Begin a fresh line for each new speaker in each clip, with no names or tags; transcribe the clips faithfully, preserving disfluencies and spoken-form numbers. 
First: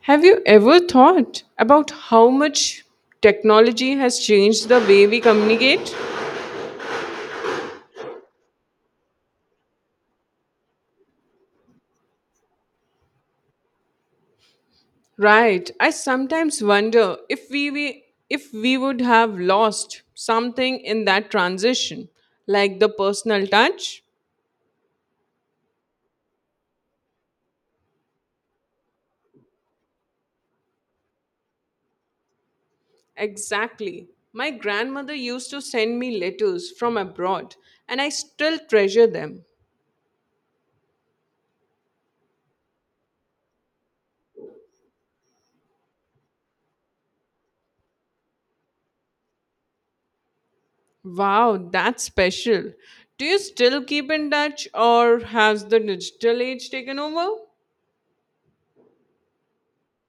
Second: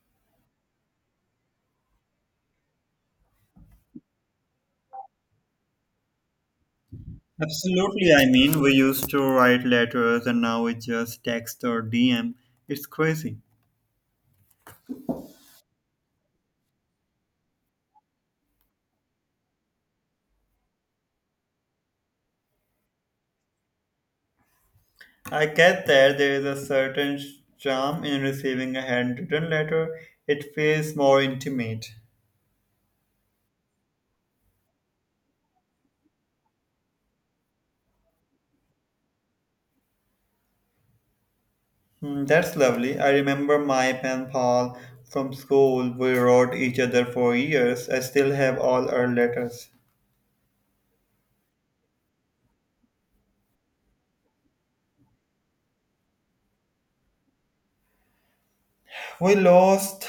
Have you ever thought about how much technology has changed the way we communicate?
Absolutely. I mean, we used to write letters and now it's just text or D M. It's crazy.
Right. I sometimes wonder if we, we if we would have lost something in that transition, like the personal touch.
I get that there is a certain charm in receiving a handwritten letter, it feels more intimate.
Exactly. My grandmother used to send me letters from abroad, and I still treasure them.
Hmm, that's lovely. I remember my pen pal from school. We wrote each other for years. I still have all our letters.
Wow, that's special. Do you still keep in touch, or has the digital age taken over?
We lost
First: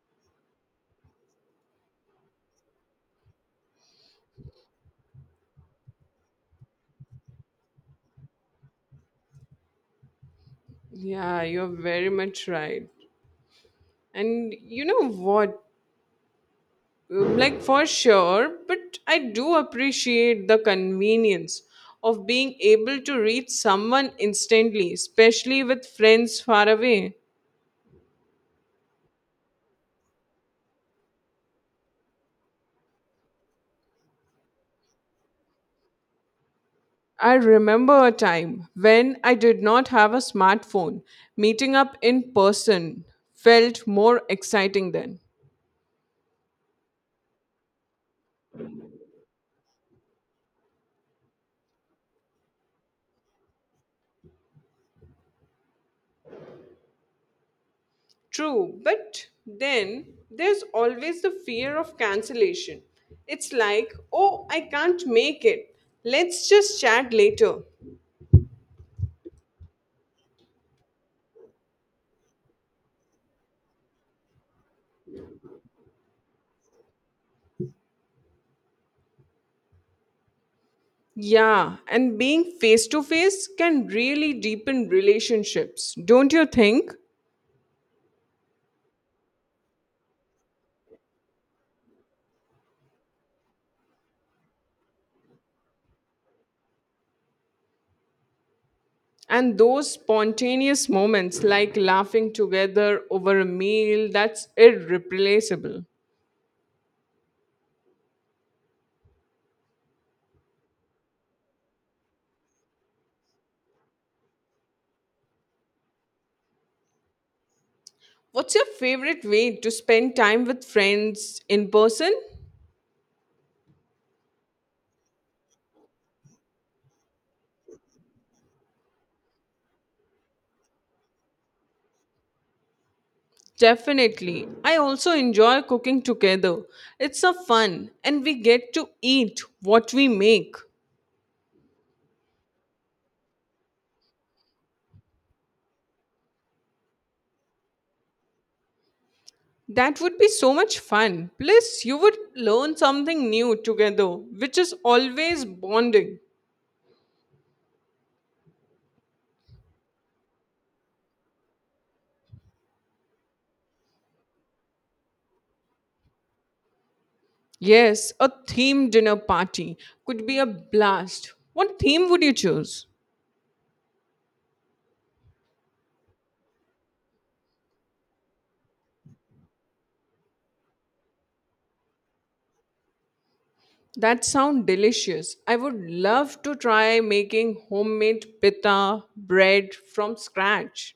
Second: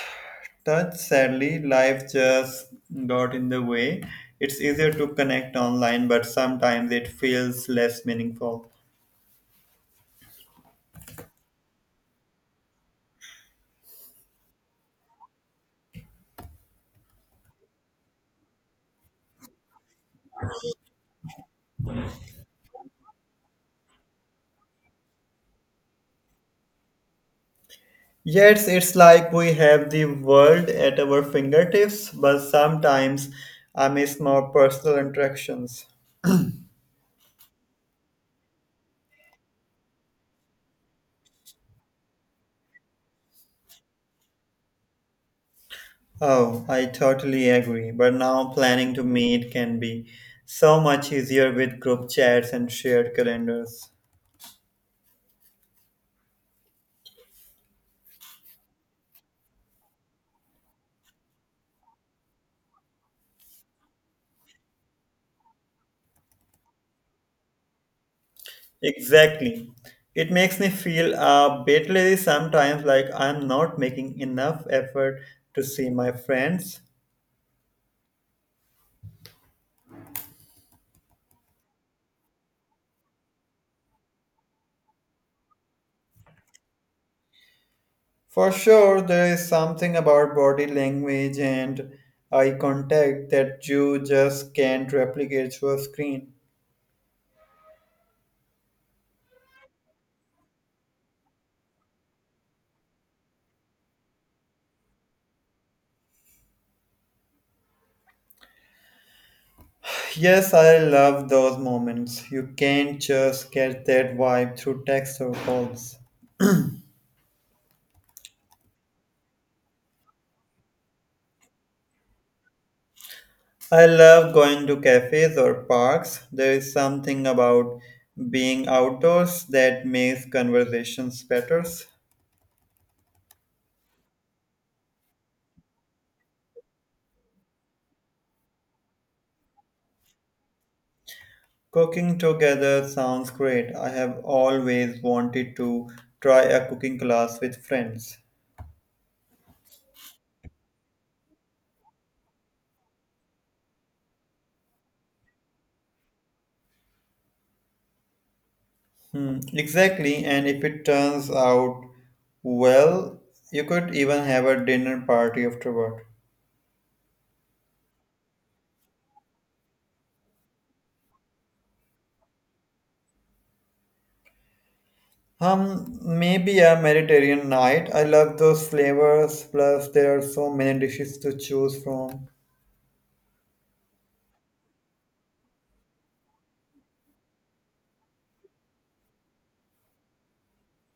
touch sadly. Life just got in the way. It's easier to connect online, but sometimes it feels less meaningful.
Yeah, you're very much right. And you know what? Mm, Like, for sure, but I do appreciate the convenience of being able to reach someone instantly, especially with friends far away.
Yes, it's like we have the world at our fingertips, but sometimes I miss more personal interactions.
I remember a time when I did not have a smartphone. Meeting up in person felt more exciting then.
Oh, I totally agree. But now planning to meet can be so much easier with group chats and shared calendars.
True, but then there's always the fear of cancellation. It's like, oh, I can't make it. Let's just chat later.
Exactly. It makes me feel a bit lazy sometimes, like I'm not making enough effort to see my friends.
Yeah, and being face to face can really deepen relationships, don't you think?
For sure, there is something about body language and eye contact that you just can't replicate through a screen.
And those spontaneous moments like laughing together over a meal, that's irreplaceable.
Yes, I love those moments. You can't just get that vibe through text or calls.
What's your favorite way to spend time with friends in person?
I love going to cafes or parks. There is something about being outdoors that makes conversations better.
Definitely. I also enjoy cooking together. It's a fun and we get to eat what we make.
Cooking together sounds great. I have always wanted to try a cooking class with friends.
That would be so much fun. Plus, you would learn something new together, which is always bonding.
Hmm, exactly, and if it turns out well, you could even have a dinner party afterward.
Yes, a theme dinner party could be a blast. What theme would you choose?
Um, maybe a Mediterranean night. I love those flavors, plus there are so many dishes to choose from.
That sounds delicious. I would love to try making homemade pita bread from scratch.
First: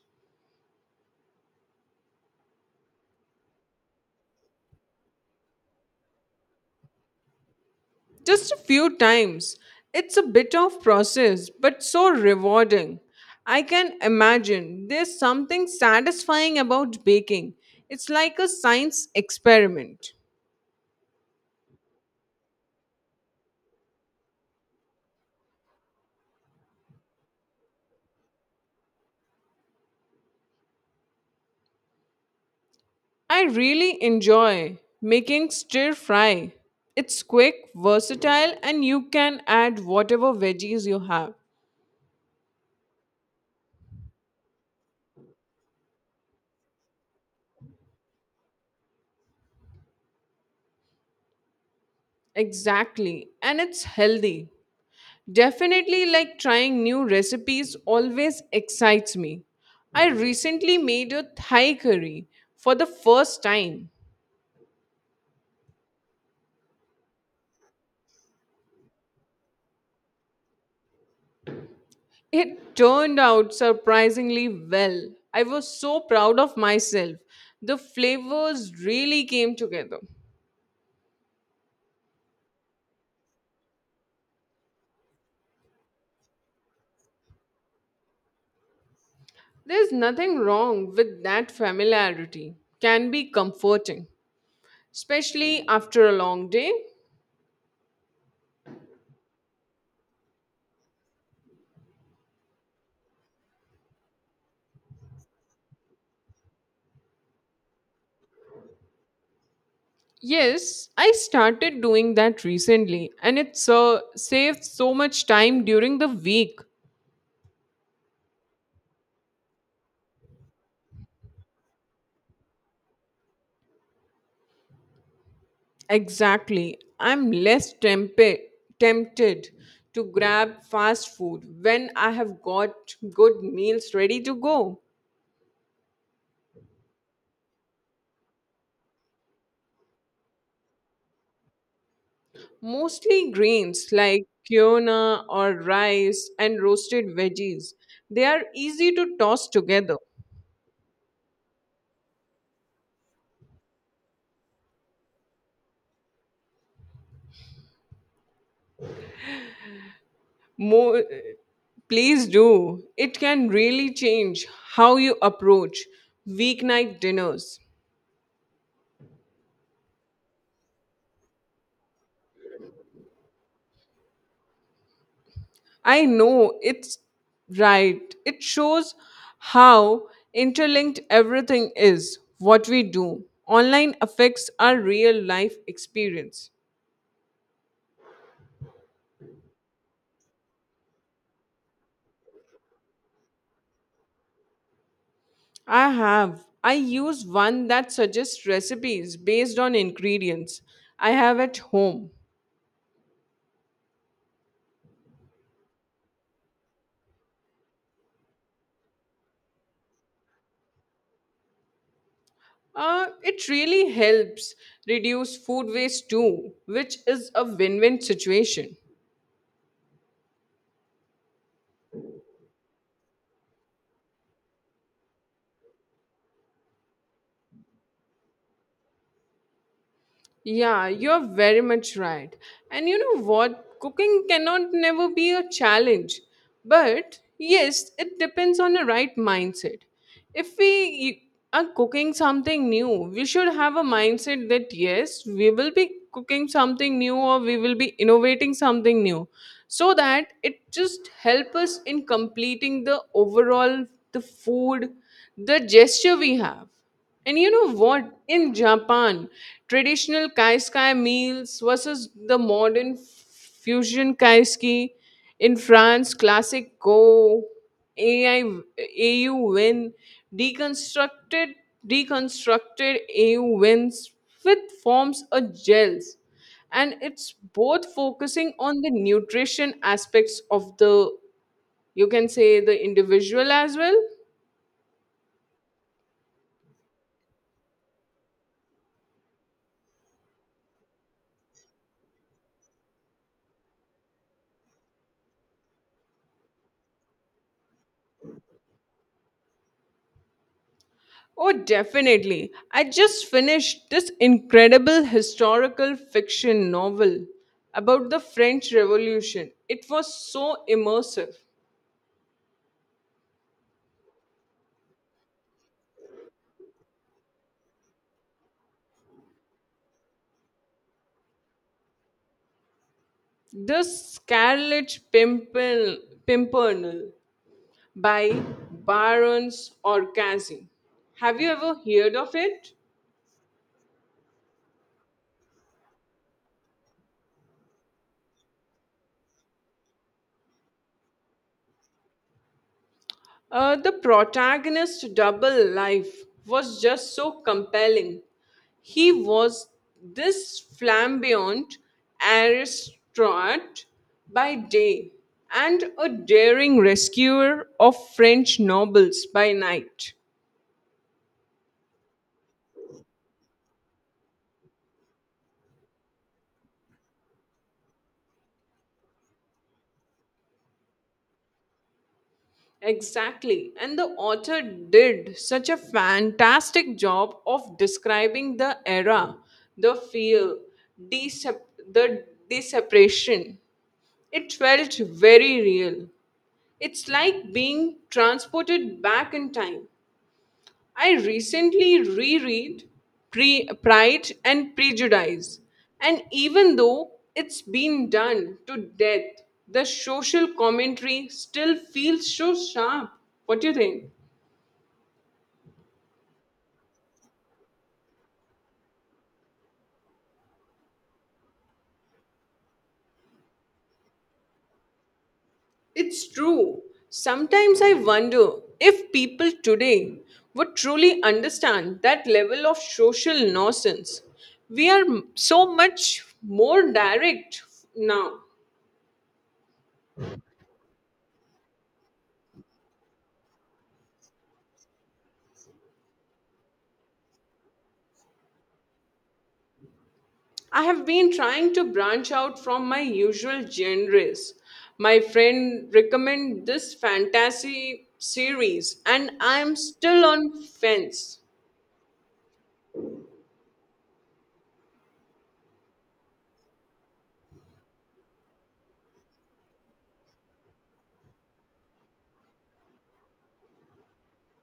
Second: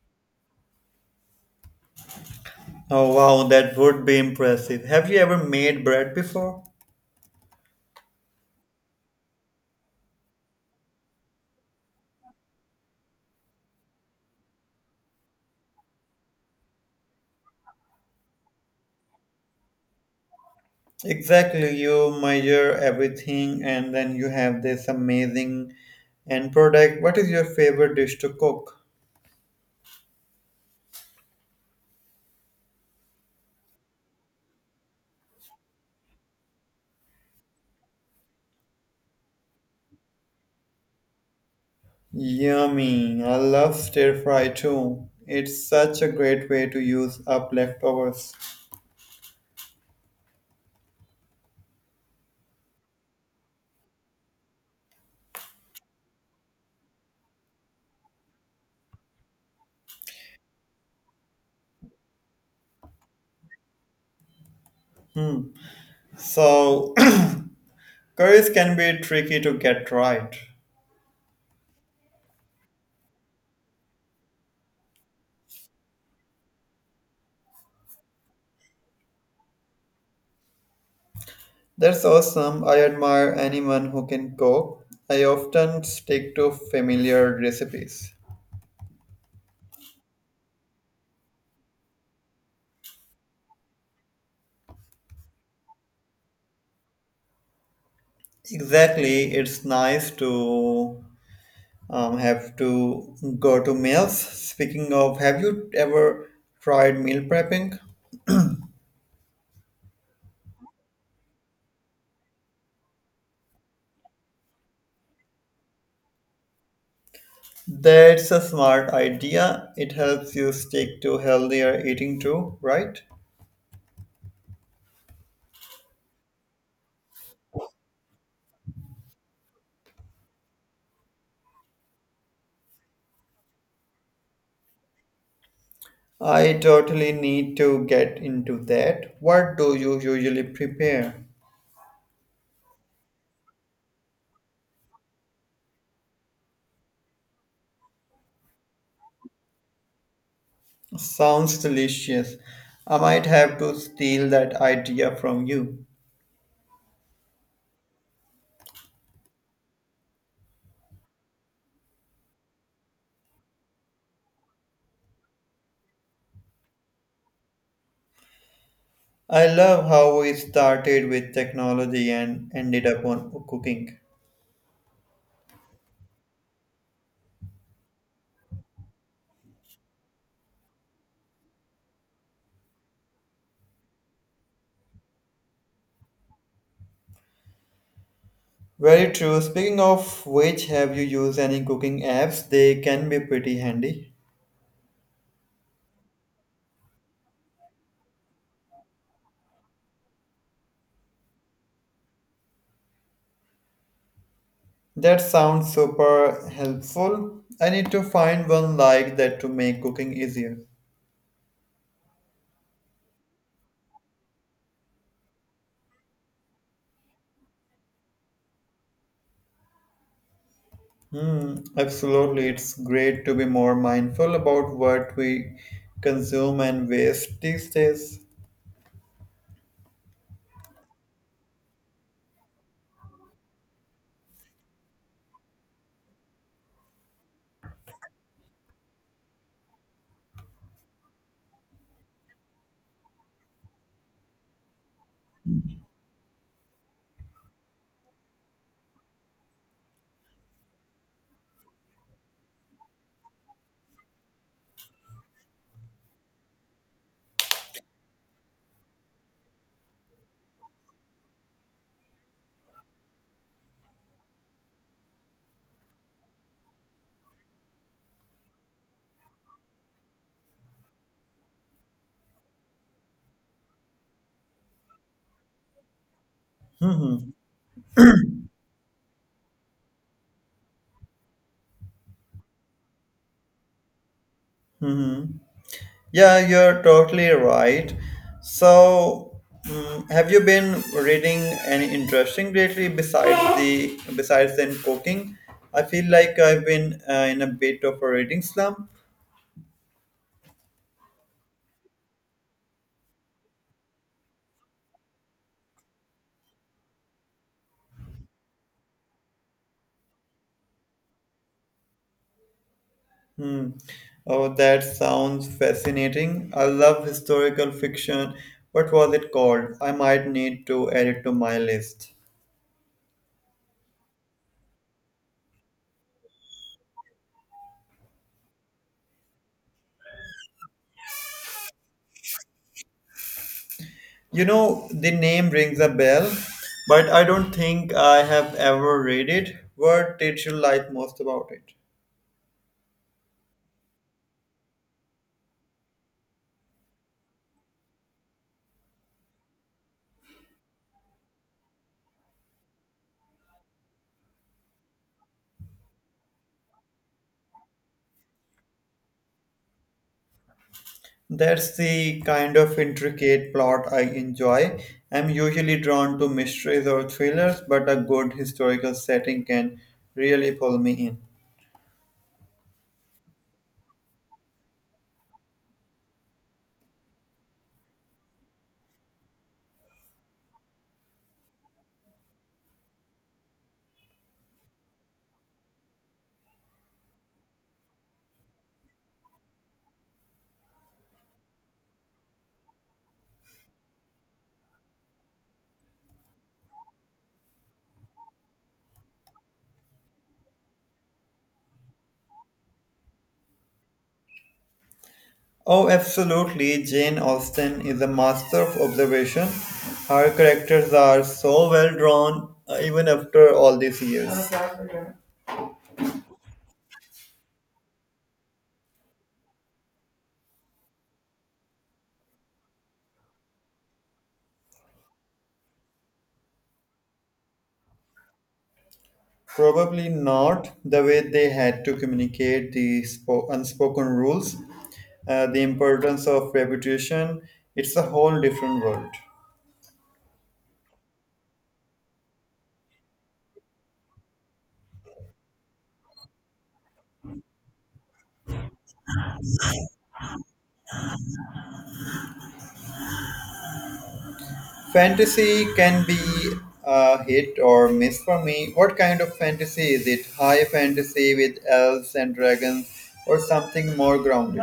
Oh wow, that would be impressive. Have you ever made bread before?
Just a few times. It's a bit of process, but so rewarding. I can imagine there's something satisfying about baking. It's like a science experiment.
Exactly, you measure everything and then you have this amazing end product. What is your favorite dish to cook?
I really enjoy making stir fry. It's quick, versatile, and you can add whatever veggies you have.
Yummy. I love stir fry too. It's such a great way to use up leftovers.
Exactly, and it's healthy. Definitely, like trying new recipes always excites me. I recently made a Thai curry for the first time.
Hmm. So, curries can be tricky to get right.
It turned out surprisingly well. I was so proud of myself. The flavors really came together.
That's awesome. I admire anyone who can cook. I often stick to familiar recipes.
There's nothing wrong with that familiarity, can be comforting, especially after a long day.
Exactly, it's nice to um, have to go to meals. Speaking of, have you ever tried meal prepping?
Yes, I started doing that recently, and it's uh, saved so much time during the week.
That's a smart idea. It helps you stick to healthier eating too, right?
Exactly. I'm less tempe- tempted to grab fast food when I have got good meals ready to go.
I totally need to get into that. What do you usually prepare?
Mostly greens like quinoa or rice and roasted veggies. They are easy to toss together.
Sounds delicious. I might have to steal that idea from you.
More uh, please do. It can really change how you approach weeknight dinners.
I love how we started with technology and ended up on cooking.
I know. It's right. It shows how interlinked everything is. What we do online affects our real life experience.
Very true. Speaking of which, have you used any cooking apps? They can be pretty handy.
I have. I use one that suggests recipes based on ingredients I have at home.
That sounds super helpful. I need to find one like that to make cooking easier.
Uh, it really helps reduce food waste too, which is a win win situation.
Hmm, absolutely. It's great to be more mindful about what we consume and waste these days.
Yeah, you're very much right. And you know what? Cooking cannot never be a challenge. But yes, it depends on the right mindset. If we are cooking something new, we should have a mindset that yes, we will be cooking something new or we will be innovating something new, so that it just help us in completing the overall the food the gesture we have. And you know what? In Japan, traditional kaiskai meals versus the modern fusion kaiseki. In France, classic go AI AU win deconstructed deconstructed AU wins with forms or gels. And it's both focusing on the nutrition aspects of the, you can say, the individual as well.
Hmm. Yeah, you're totally right. So, mm, have you been reading any interesting lately besides the besides than cooking? I feel like I've been uh, in a bit of a reading slump.
Oh, definitely. I just finished this incredible historical fiction novel about the French Revolution. It was so immersive.
Hmm. Oh, that sounds fascinating. I love historical fiction. What was it called? I might need to add it to my list.
The Scarlet Pimpernel, Pimpernel by Barons Orcazi. Have you ever heard of it?
You know, the name rings a bell, but I don't think I have ever read it. What did you like most about it?
Uh, the protagonist's double life was just so compelling. He was this flamboyant aristocrat by day and a daring rescuer of French nobles by night.
That's the kind of intricate plot I enjoy. I'm usually drawn to mysteries or thrillers, but a good historical setting can really pull me in.
Exactly. And the author did such a fantastic job of describing the era, the feel, decep- the desperation. It felt very real. It's like being transported back in time. I recently reread Pre- Pride and Prejudice, and even though it's been done to death, the social commentary still feels so sharp. What do you think?
Oh, absolutely. Jane Austen is a master of observation. Her characters are so well drawn, uh, even after all these years.
It's true. Sometimes I wonder if people today would truly understand that level of social nonsense. We are m- so much more direct now.
Probably not the way they had to communicate the spo- unspoken rules, uh, the importance of reputation. It's a whole different world.
I have been trying to branch out from my usual genres. My friend recommended this fantasy series and I am still on fence.
Fantasy can be a hit or miss for me. What kind of fantasy is it? High fantasy with elves and dragons, or something more grounded?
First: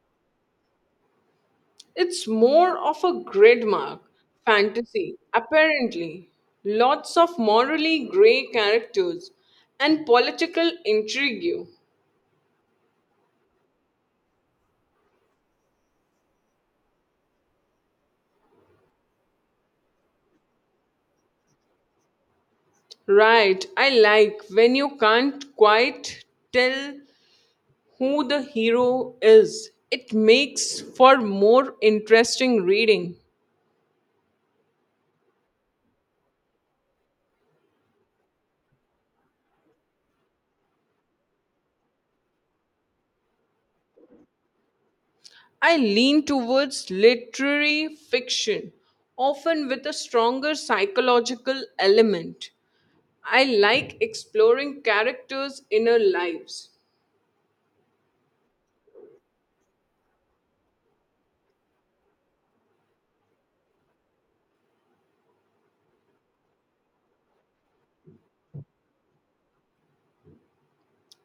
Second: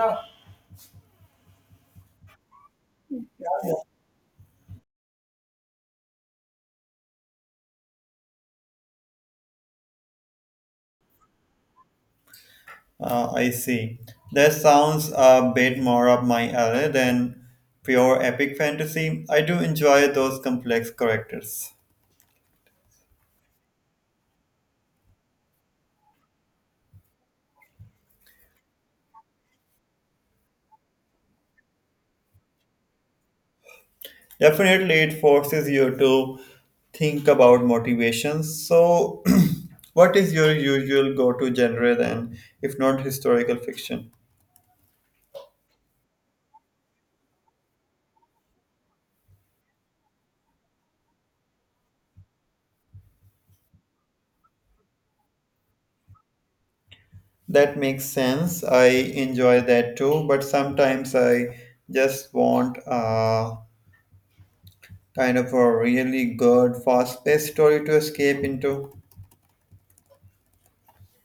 It's more of a grid mark fantasy, apparently. Lots of morally grey characters and political intrigue.
Uh, I see. That sounds a bit more up my alley than pure epic fantasy. I do enjoy those complex characters.
Right, I like when you can't quite tell who the hero is. It makes for more interesting reading.
Definitely, it forces you to think about motivations. So, what is your usual go to genre then, if not historical fiction?
I lean towards literary fiction, often with a stronger psychological element. I like exploring characters' inner lives.
That makes sense. I enjoy that too, but sometimes I just want a kind of a really good, fast-paced story to escape into.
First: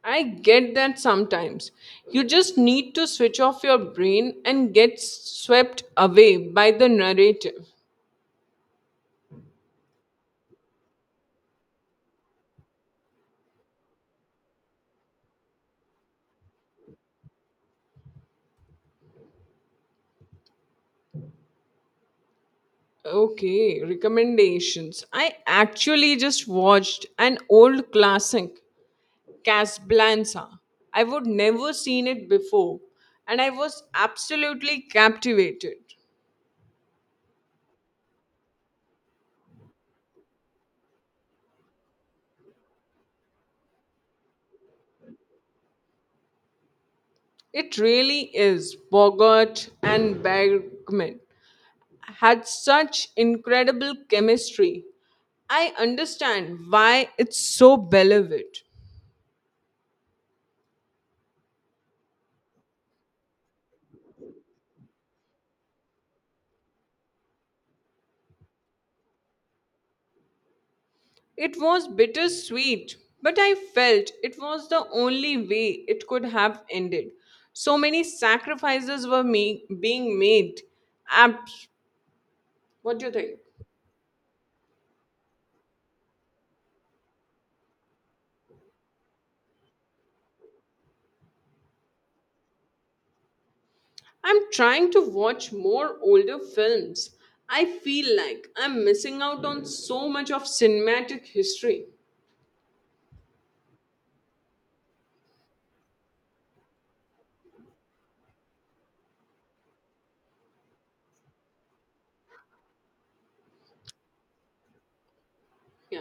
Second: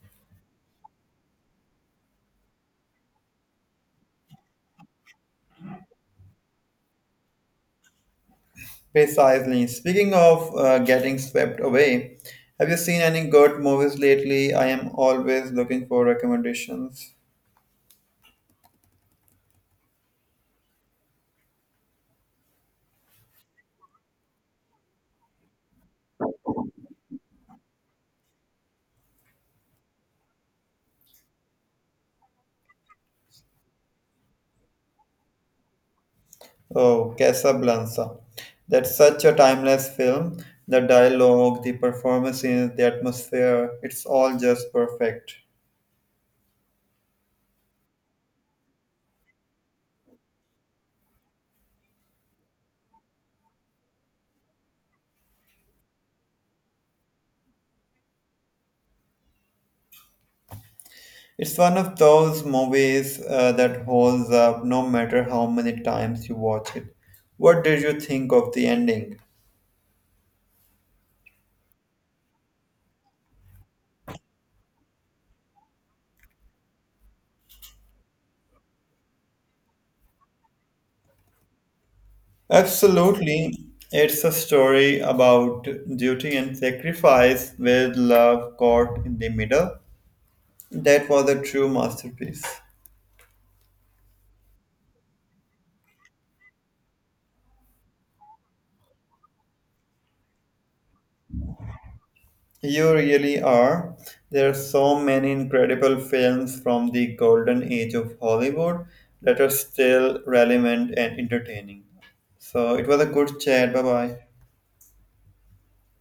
I get that sometimes. You just need to switch off your brain and get swept away by the narrative.
Precisely. Speaking of uh, getting swept away, have you seen any good movies lately? I am always looking for recommendations.
Okay, recommendations. I actually just watched an old classic, Casablanca. I would never seen it before, and I was absolutely captivated.
Oh, Casablanca. That's such a timeless film. The dialogue, the performances, the atmosphere, it's all just perfect.
It really is Bogart and Bergman had such incredible chemistry. I understand why it's so beloved.
It's one of those movies uh, that holds up no matter how many times you watch it. What did you think of the ending?
It was bittersweet, but I felt it was the only way it could have ended. So many sacrifices were me- being made. Ab- what do you think?
Absolutely. It's a story about duty and sacrifice with love caught in the middle. That was a true masterpiece.
I'm trying to watch more older films. I feel like I'm missing out on so much of cinematic history.
You really are. There are so many incredible films from the golden age of Hollywood that are still relevant and entertaining. So it was a good chat. Bye bye.
Yeah.